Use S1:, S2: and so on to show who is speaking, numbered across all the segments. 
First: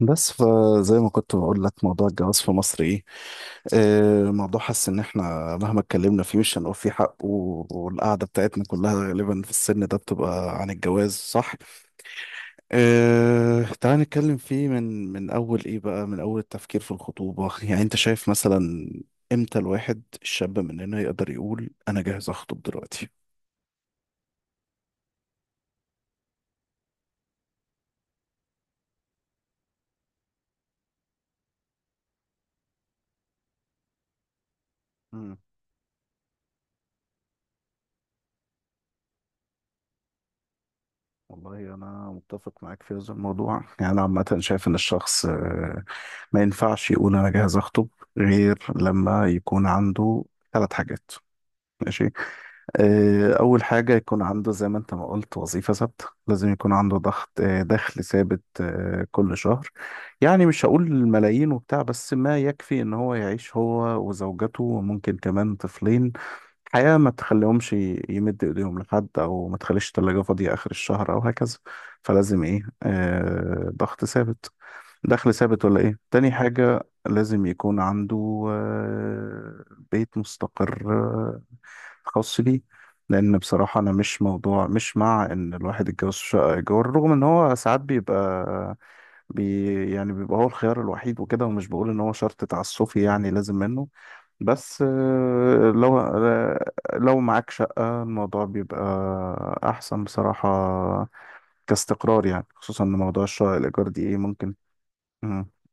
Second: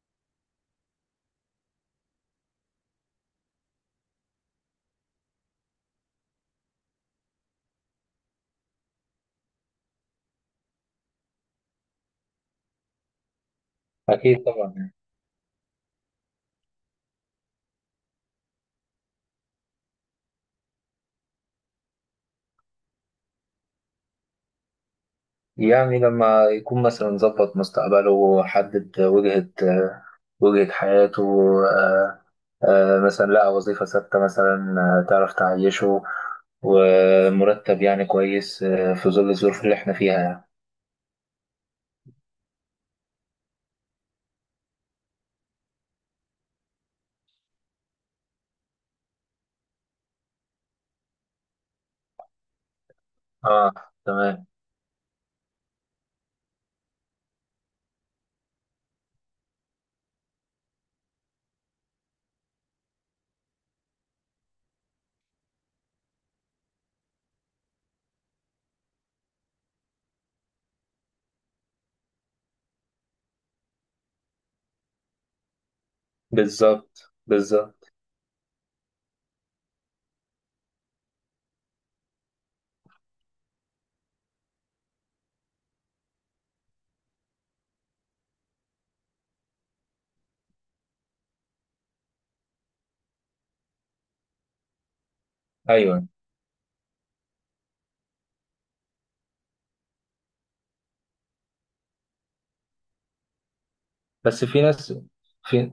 S1: بس فزي ما كنت بقول لك موضوع الجواز في مصر ايه. آه، موضوع حاسس ان احنا مهما اتكلمنا فيه مش هنقول فيه حق والقعده بتاعتنا كلها غالبا في السن ده بتبقى عن الجواز، صح؟ آه، تعال نتكلم
S2: أكيد
S1: فيه
S2: طبعا يعني
S1: من اول ايه بقى، من اول التفكير في الخطوبه. يعني انت شايف مثلا امتى الواحد الشاب مننا يقدر يقول انا جاهز اخطب دلوقتي؟
S2: يعني لما يكون مثلا ظبط مستقبله حدد وجهة حياته. آه، مثلا لقى وظيفة ثابتة مثلا. تعرف تعيشه، ومرتب يعني كويس في ظل الظروف اللي احنا فيها يعني.
S1: والله أنا متفق معاك في هذا الموضوع. يعني أنا عامة شايف إن الشخص ما ينفعش يقول أنا جاهز أخطب غير لما يكون عنده ثلاث حاجات. ماشي. أول
S2: اه،
S1: حاجة يكون
S2: تمام،
S1: عنده زي ما أنت ما قلت وظيفة ثابتة، لازم يكون عنده ضغط، دخل ثابت كل شهر. يعني مش هقول ملايين وبتاع، بس ما يكفي إن هو يعيش هو وزوجته وممكن كمان طفلين حياة ما تخليهمش يمد إيديهم لحد، أو ما تخليش التلاجة فاضية آخر الشهر أو هكذا. فلازم إيه، ضغط ثابت، دخل ثابت. ولا إيه تاني حاجة
S2: بالظبط
S1: لازم يكون
S2: بالظبط.
S1: عنده؟ بيت مستقر خاص بيه. لان بصراحه انا مش موضوع مش مع ان الواحد يتجوز في شقه ايجار، رغم ان هو ساعات بيبقى بي يعني بيبقى هو الخيار الوحيد وكده، ومش بقول ان هو شرط تعسفي يعني لازم منه، بس لو
S2: ايوه،
S1: لو معاك شقه الموضوع بيبقى احسن بصراحه كاستقرار، يعني خصوصا ان موضوع الشقه الايجار دي ايه
S2: بس
S1: ممكن.
S2: في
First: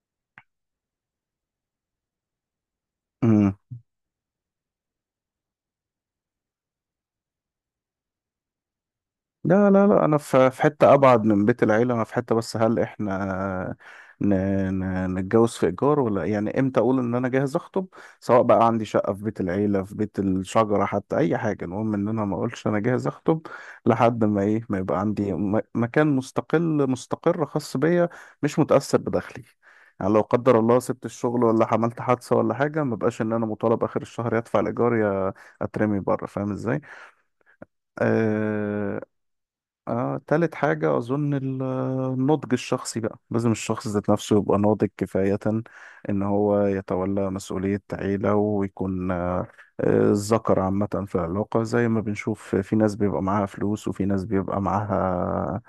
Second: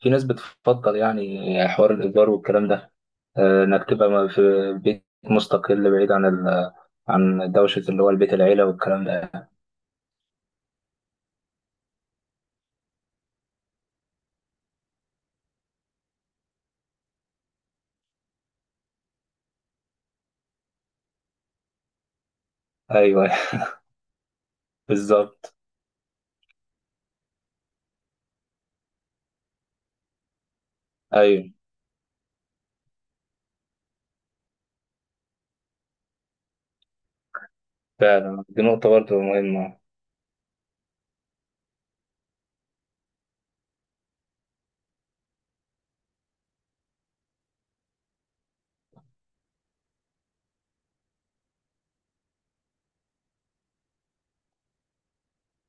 S2: في ناس بتفضل يعني حوار الإيجار والكلام ده،
S1: مم.
S2: انك تبقى في بيت مستقل بعيد عن عن دوشة اللي هو البيت العيلة والكلام ده.
S1: لا لا لا، انا في حته ابعد من بيت العيله، انا في حته. بس هل احنا ن- نتجوز في ايجار ولا إيه؟ يعني امتى اقول ان انا جاهز اخطب؟ سواء بقى عندي شقه في بيت العيله، في بيت الشجره، حتى اي حاجه، المهم ان انا ما اقولش انا جاهز
S2: ايوه
S1: اخطب لحد ما ايه، ما يبقى عندي
S2: بالظبط.
S1: مكان مستقل مستقر خاص بيا، مش متاثر بدخلي. يعني لو قدر الله سبت الشغل
S2: ايوه
S1: ولا عملت حادثه ولا حاجه، ما بقاش ان انا مطالب اخر الشهر يدفع الايجار يا اترمي بره. فاهم ازاي؟
S2: فعلا، دي نقطة
S1: آه،
S2: برضه مهمة.
S1: تالت حاجة أظن النضج الشخصي. بقى لازم الشخص ذات نفسه يبقى ناضج كفاية إن هو يتولى مسؤولية عيلة، ويكون الذكر عامة في العلاقة. زي ما بنشوف في ناس بيبقى معاها فلوس، وفي ناس بيبقى معاها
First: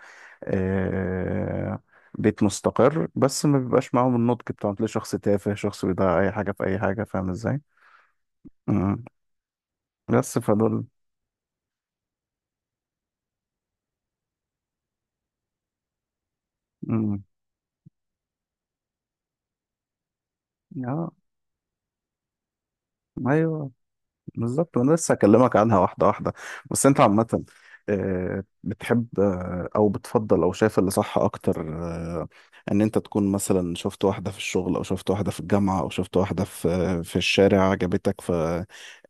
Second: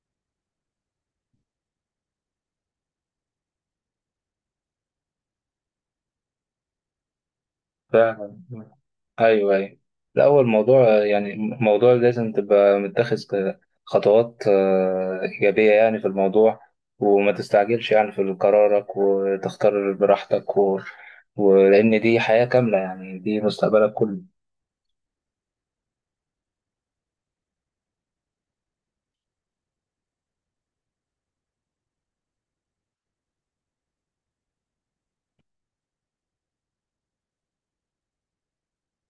S1: آه، بيت مستقر، بس ما بيبقاش معاهم النضج بتاعهم، تلاقي شخص تافه، شخص بيضيع أي حاجة في أي حاجة. فاهم إزاي؟
S2: فعلا،
S1: مم.
S2: ايوه ايوه.
S1: بس
S2: الاول
S1: فدول.
S2: موضوع يعني موضوع لازم تبقى متخذ خطوات ايجابيه يعني في الموضوع،
S1: مم.
S2: وما تستعجلش يعني في قرارك وتختار براحتك
S1: آه
S2: ولان دي حياه كامله يعني دي
S1: أيوه،
S2: مستقبلك كله.
S1: بالظبط. وانا لسه هكلمك عنها واحده واحده. بس انت عامه، بتحب او بتفضل او شايف اللي صح اكتر، ان انت تكون مثلا شفت واحده في الشغل، او شفت واحده في الجامعه، او شفت واحده في في الشارع عجبتك، ف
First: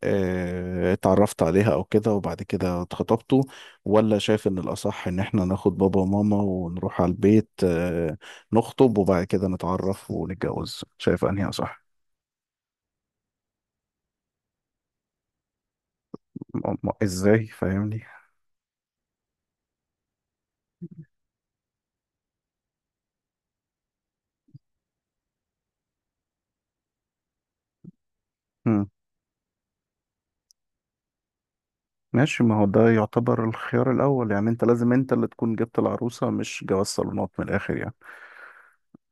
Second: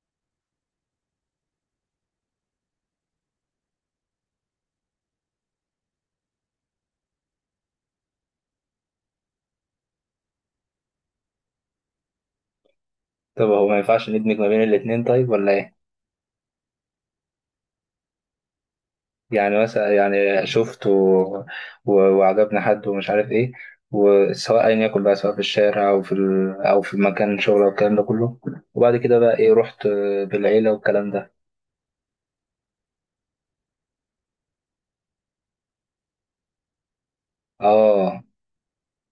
S1: اتعرفت عليها او كده وبعد كده اتخطبتوا؟ ولا شايف ان الاصح ان احنا ناخد بابا وماما ونروح على البيت نخطب وبعد كده نتعرف ونتجوز؟ شايف انهي اصح؟
S2: طب هو ما ينفعش ندمج ما بين الاتنين طيب ولا ايه؟
S1: ازاي؟ فاهمني؟
S2: يعني مثلا يعني شفته وعجبني حد ومش عارف ايه، وسواء ايا يكن بقى سواء في الشارع او في او في مكان شغل او الكلام ده كله، وبعد كده بقى ايه رحت بالعيله والكلام ده.
S1: ماشي، ما هو ده يعتبر الخيار الأول. يعني أنت لازم أنت اللي تكون جبت العروسة، مش جواز صالونات من الآخر يعني.
S2: اه،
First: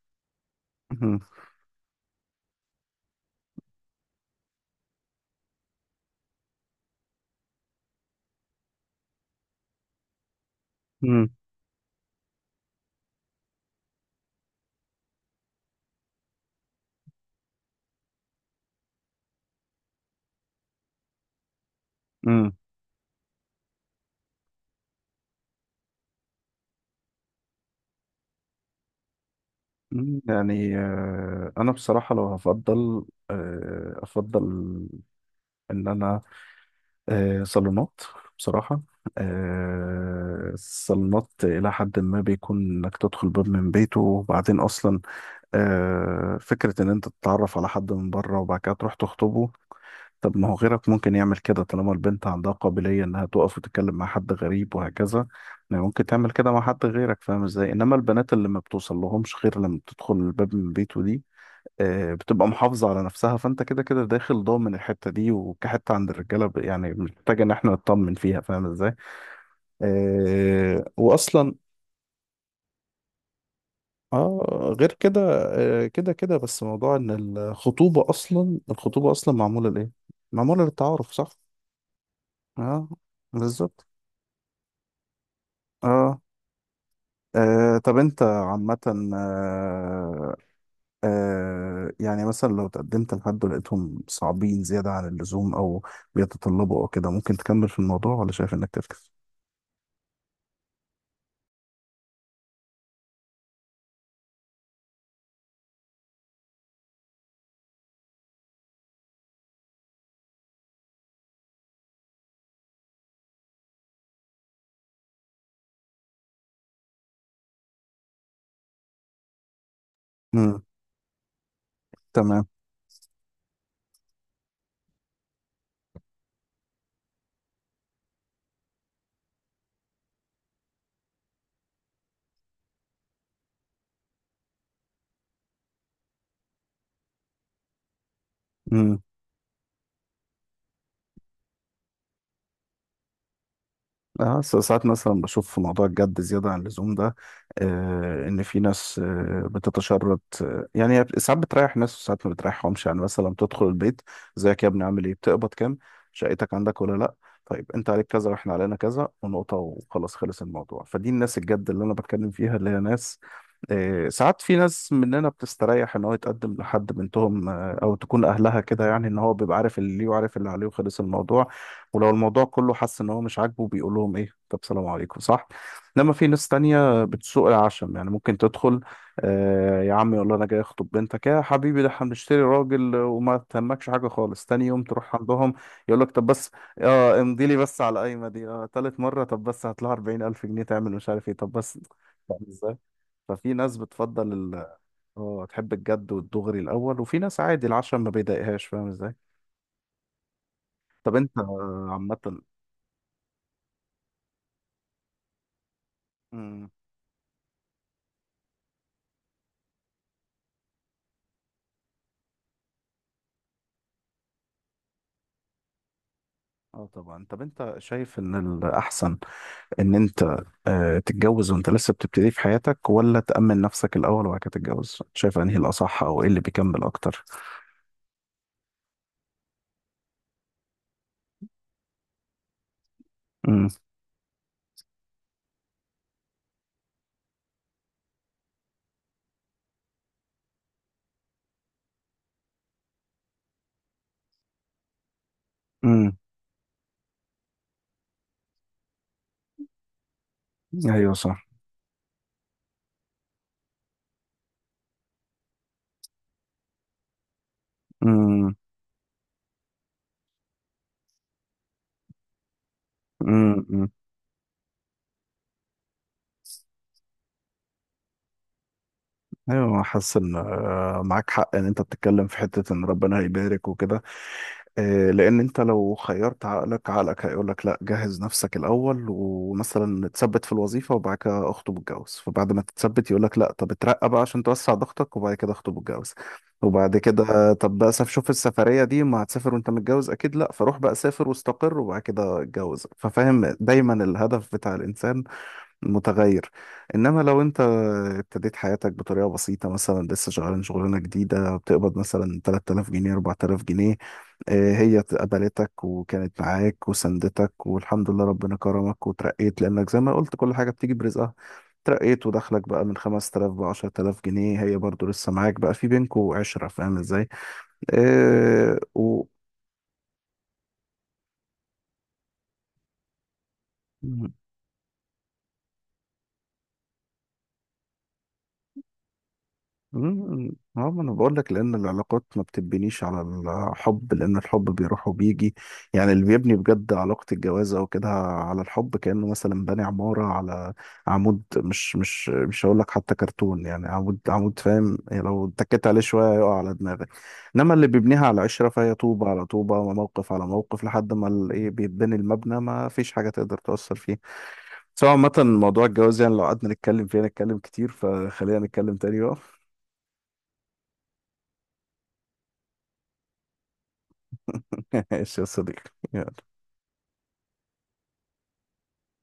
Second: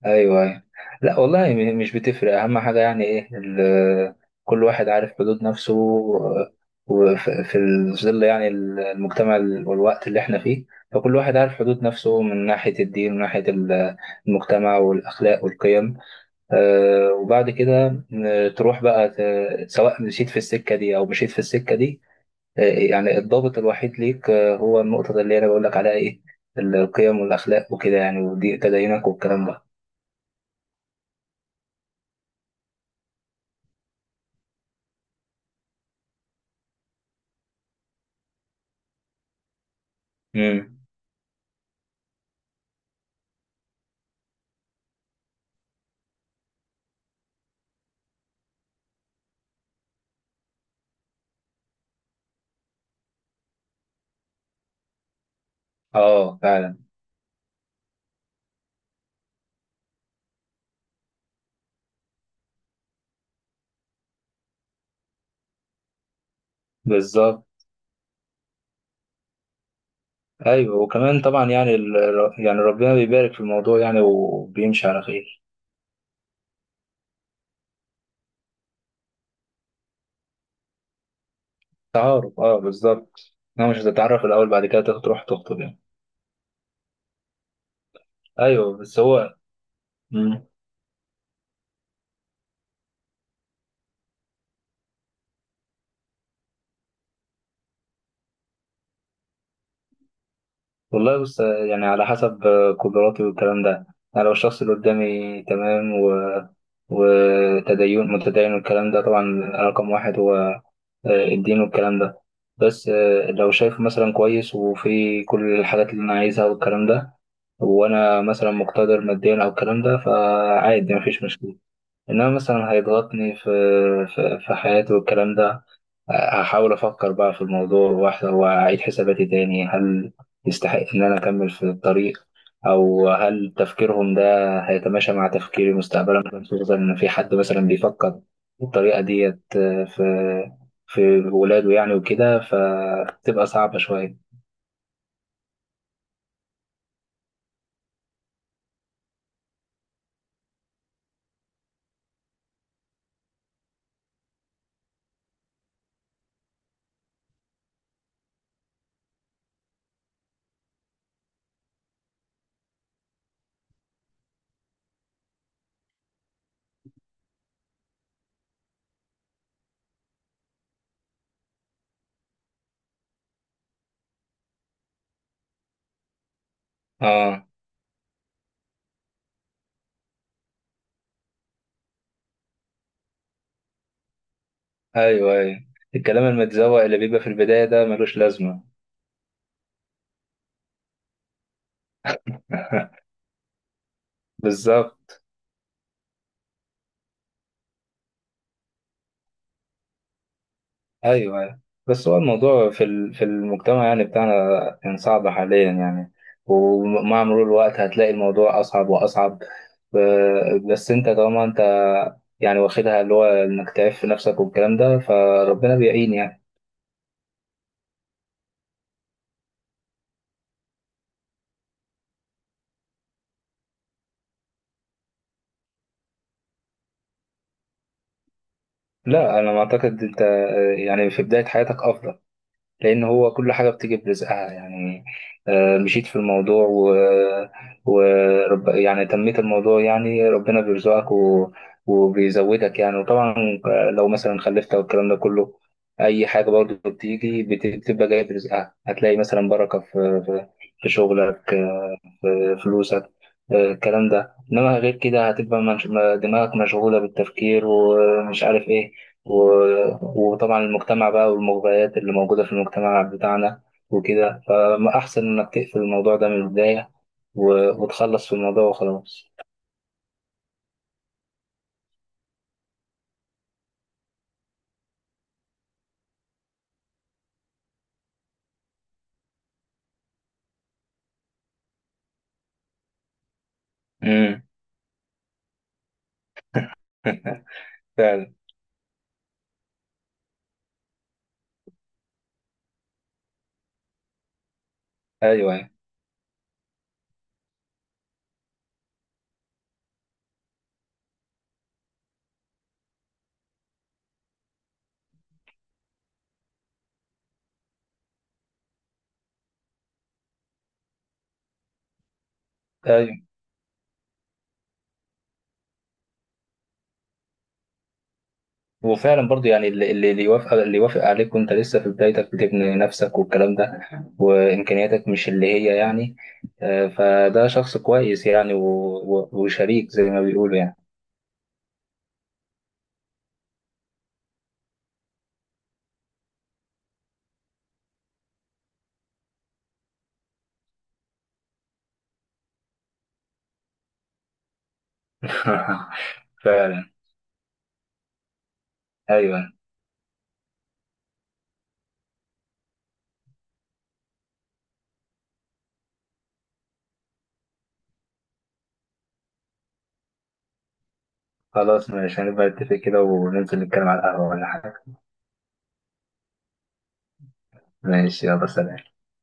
S2: ايوه ايوه.
S1: مم.
S2: لا والله مش بتفرق، اهم حاجه يعني ايه كل واحد عارف حدود نفسه، وفي ظل يعني المجتمع والوقت اللي احنا فيه، فكل
S1: مم.
S2: واحد عارف حدود نفسه من ناحيه الدين ومن ناحيه المجتمع والاخلاق والقيم. وبعد كده تروح بقى سواء مشيت في السكة دي أو مشيت في السكة دي.
S1: مم.
S2: يعني الضابط الوحيد ليك هو النقطة اللي أنا بقول لك عليها إيه، القيم والأخلاق وكده يعني ودي تدينك والكلام ده.
S1: مم. يعني أنا بصراحة لو هفضل أفضل إن أنا صالونات، بصراحة.
S2: امم،
S1: الصالونات إلى حد ما بيكون إنك تدخل باب من بيته، وبعدين أصلا فكرة إن أنت تتعرف على حد من بره وبعد كده تروح تخطبه، طب ما هو غيرك ممكن يعمل كده طالما البنت عندها قابلية إنها تقف وتتكلم مع حد غريب وهكذا. يعني ممكن تعمل
S2: آه
S1: كده مع
S2: فعلا،
S1: حد غيرك. فاهم إزاي؟ إنما البنات اللي ما بتوصل لهمش غير لما بتدخل الباب من بيته دي بتبقى محافظة على نفسها، فأنت كده كده داخل ضامن الحتة دي. وكحتة عند الرجالة يعني محتاج
S2: بالظبط.
S1: إن إحنا نطمن فيها. فاهم إزاي؟
S2: أيوه وكمان طبعا
S1: وأصلا
S2: يعني يعني ربنا بيبارك في الموضوع يعني
S1: اه
S2: وبيمشي
S1: غير
S2: على
S1: كده،
S2: خير.
S1: كده كده. بس موضوع ان الخطوبة اصلا، الخطوبة اصلا معمولة لايه؟ معمولة للتعارف، صح؟
S2: تعارف آه،
S1: اه،
S2: بالظبط، أنا مش
S1: بالظبط.
S2: هتتعرف الأول بعد كده تروح تخطب يعني.
S1: اه، طب انت عامة
S2: أيوه بس هو.
S1: آه،
S2: مم.
S1: يعني مثلا لو تقدمت لحد ولقيتهم صعبين زيادة عن اللزوم او بيتطلبوا او كده، ممكن تكمل في الموضوع ولا شايف انك تفكس؟
S2: والله بص يعني على حسب قدراتي والكلام ده، يعني لو الشخص اللي قدامي تمام وتدين متدين والكلام ده طبعا، رقم واحد هو الدين والكلام ده. بس لو شايفه مثلا كويس وفي كل الحاجات اللي أنا عايزها والكلام ده، وأنا مثلا مقتدر ماديا أو الكلام ده
S1: امم.
S2: فعادي مفيش مشكلة. إنما
S1: تمام.
S2: مثلا هيضغطني في حياتي والكلام ده. هحاول أفكر بقى في الموضوع واحدة وأعيد حساباتي تاني، هل يستحق إن أنا أكمل في الطريق، أو هل تفكيرهم ده هيتماشى مع تفكيري مستقبلا، خصوصا إن في حد مثلا بيفكر بالطريقة ديت في ولاده يعني وكده فتبقى صعبة شوية.
S1: اه، ساعات مثلا بشوف في موضوع الجد زيادة عن اللزوم ده، آه، ان في ناس آه بتتشرط. آه يعني هي ساعات بتريح ناس وساعات ما بتريحهمش. يعني مثلا بتدخل البيت: ازيك يا ابني عامل ايه، بتقبض كام، شقتك عندك ولا لا، طيب انت عليك كذا واحنا علينا كذا، ونقطة وخلاص، خلص الموضوع. فدي الناس الجد اللي انا بتكلم فيها، اللي هي ناس آه ساعات في ناس مننا بتستريح ان هو يتقدم لحد بنتهم، آه او تكون اهلها كده، يعني ان هو بيبقى عارف اللي ليه وعارف اللي عليه وخلص الموضوع. ولو الموضوع كله حس ان هو مش عاجبه بيقول لهم ايه طب سلام عليكم، صح؟ انما في ناس تانية
S2: آه
S1: بتسوق العشم. يعني ممكن تدخل، آه، يا عم، يقول له انا جاي اخطب بنتك يا حبيبي، ده احنا بنشتري راجل، وما تهمكش حاجه خالص. تاني يوم تروح
S2: أيوه
S1: عندهم
S2: أيوه،
S1: يقول لك
S2: الكلام
S1: طب بس
S2: المتزوق اللي بيبقى
S1: اه
S2: في
S1: امضي لي
S2: البداية
S1: بس
S2: ده
S1: على
S2: ملوش
S1: القايمه دي.
S2: لازمة.
S1: اه، تالت مره طب بس هات لها 40,000 جنيه تعمل مش عارف ايه، طب بس. فاهم ازاي؟ ففي ناس بتفضل
S2: بالظبط،
S1: اه تحب الجد والدغري الاول، وفي ناس عادي العشم ما بيضايقهاش. فاهم ازاي؟ طب انت
S2: ايوه أيوة. بس هو
S1: عامه،
S2: الموضوع في في المجتمع يعني بتاعنا، كان صعب حاليا يعني.
S1: مم.
S2: ومع مرور الوقت هتلاقي الموضوع اصعب واصعب. بس انت طالما انت يعني واخدها اللي هو انك تعيش في نفسك والكلام ده فربنا بيعين يعني.
S1: اه طبعا. طب انت شايف ان الاحسن ان انت تتجوز وانت لسه بتبتدي في حياتك، ولا تأمن نفسك الاول وبعد كده تتجوز؟ شايف انهي الاصح او ايه اللي بيكمل اكتر؟
S2: لا انا ما اعتقد، انت يعني في بداية حياتك افضل، لأن هو كل
S1: امم.
S2: حاجة بتيجي برزقها يعني. مشيت في الموضوع ورب يعني تميت الموضوع يعني ربنا بيرزقك وبيزودك يعني. وطبعا لو مثلا خلفت أو الكلام ده كله،
S1: امم.
S2: أي حاجة برضه بتيجي بتبقى جاية برزقها، هتلاقي مثلا بركة في في
S1: ايوه صح.
S2: شغلك في فلوسك الكلام ده. إنما غير كده هتبقى دماغك مشغولة بالتفكير ومش
S1: امم.
S2: عارف إيه. وطبعا المجتمع بقى والمغريات اللي موجودة في المجتمع بتاعنا
S1: امم.
S2: وكده، فأحسن إنك تقفل الموضوع ده من البداية، وتخلص في الموضوع وخلاص.
S1: ايوه، حاسس ان معاك حق. ان انت بتتكلم في حتة ان ربنا هيبارك وكده، لان انت لو خيرت عقلك عقلك هيقول لك لا، جهز نفسك الاول، ومثلا تثبت في الوظيفه وبعد كده اخطب واتجوز. فبعد ما تتثبت يقول لك لا، طب اترقى بقى عشان
S2: امم
S1: توسع ضغطك، وبعد كده اخطب واتجوز. وبعد كده طب بقى شوف
S2: فعلا.
S1: السفريه دي، ما هتسافر وانت متجوز، اكيد لا، فروح بقى سافر واستقر وبعد كده اتجوز. ففاهم دايما الهدف بتاع الانسان
S2: أيوه أيوه
S1: متغير. انما لو انت ابتديت حياتك بطريقه بسيطه، مثلا لسه شغال شغلانه جديده بتقبض مثلا 3,000 جنيه 4,000 جنيه، هي قبلتك وكانت معاك وسندتك، والحمد لله ربنا كرمك وترقيت، لانك زي ما قلت كل حاجه بتيجي برزقها. ترقيت ودخلك بقى من
S2: أيوه.
S1: 5000 ب 10,000 جنيه، هي برضو لسه معاك. بقى في بينكوا عشرة. فاهم ازاي؟ آه و
S2: وفعلا برضو يعني اللي يوافق، اللي يوافق عليك وأنت لسه في بدايتك بتبني نفسك والكلام ده وإمكانياتك مش اللي هي يعني، فده شخص كويس يعني وشريك زي ما
S1: مم،
S2: بيقولوا يعني.
S1: اه، ما انا بقول لك، لان العلاقات ما بتبنيش على الحب، لان الحب بيروح وبيجي. يعني اللي بيبني بجد علاقة الجواز او كده على الحب، كأنه مثلا باني عمارة على عمود، مش هقول لك حتى كرتون، يعني عمود عمود. فاهم يعني؟ لو اتكيت عليه شوية يقع على
S2: فعلا
S1: دماغك. انما اللي بيبنيها على عشرة فهي
S2: أيوه
S1: طوبة على
S2: أيوة.
S1: طوبة وموقف على موقف، لحد ما ايه بيتبني المبنى، ما فيش حاجة تقدر تأثر فيه. سواء عامة موضوع الجواز يعني لو قعدنا نتكلم فيه نتكلم كتير، فخلينا نتكلم تاني بقى.
S2: خلاص ماشي، هنبقى نتفق كده وننزل نتكلم على القهوة ولا حاجة.
S1: ايش يا صديقي يلا.
S2: ماشي يلا سلام.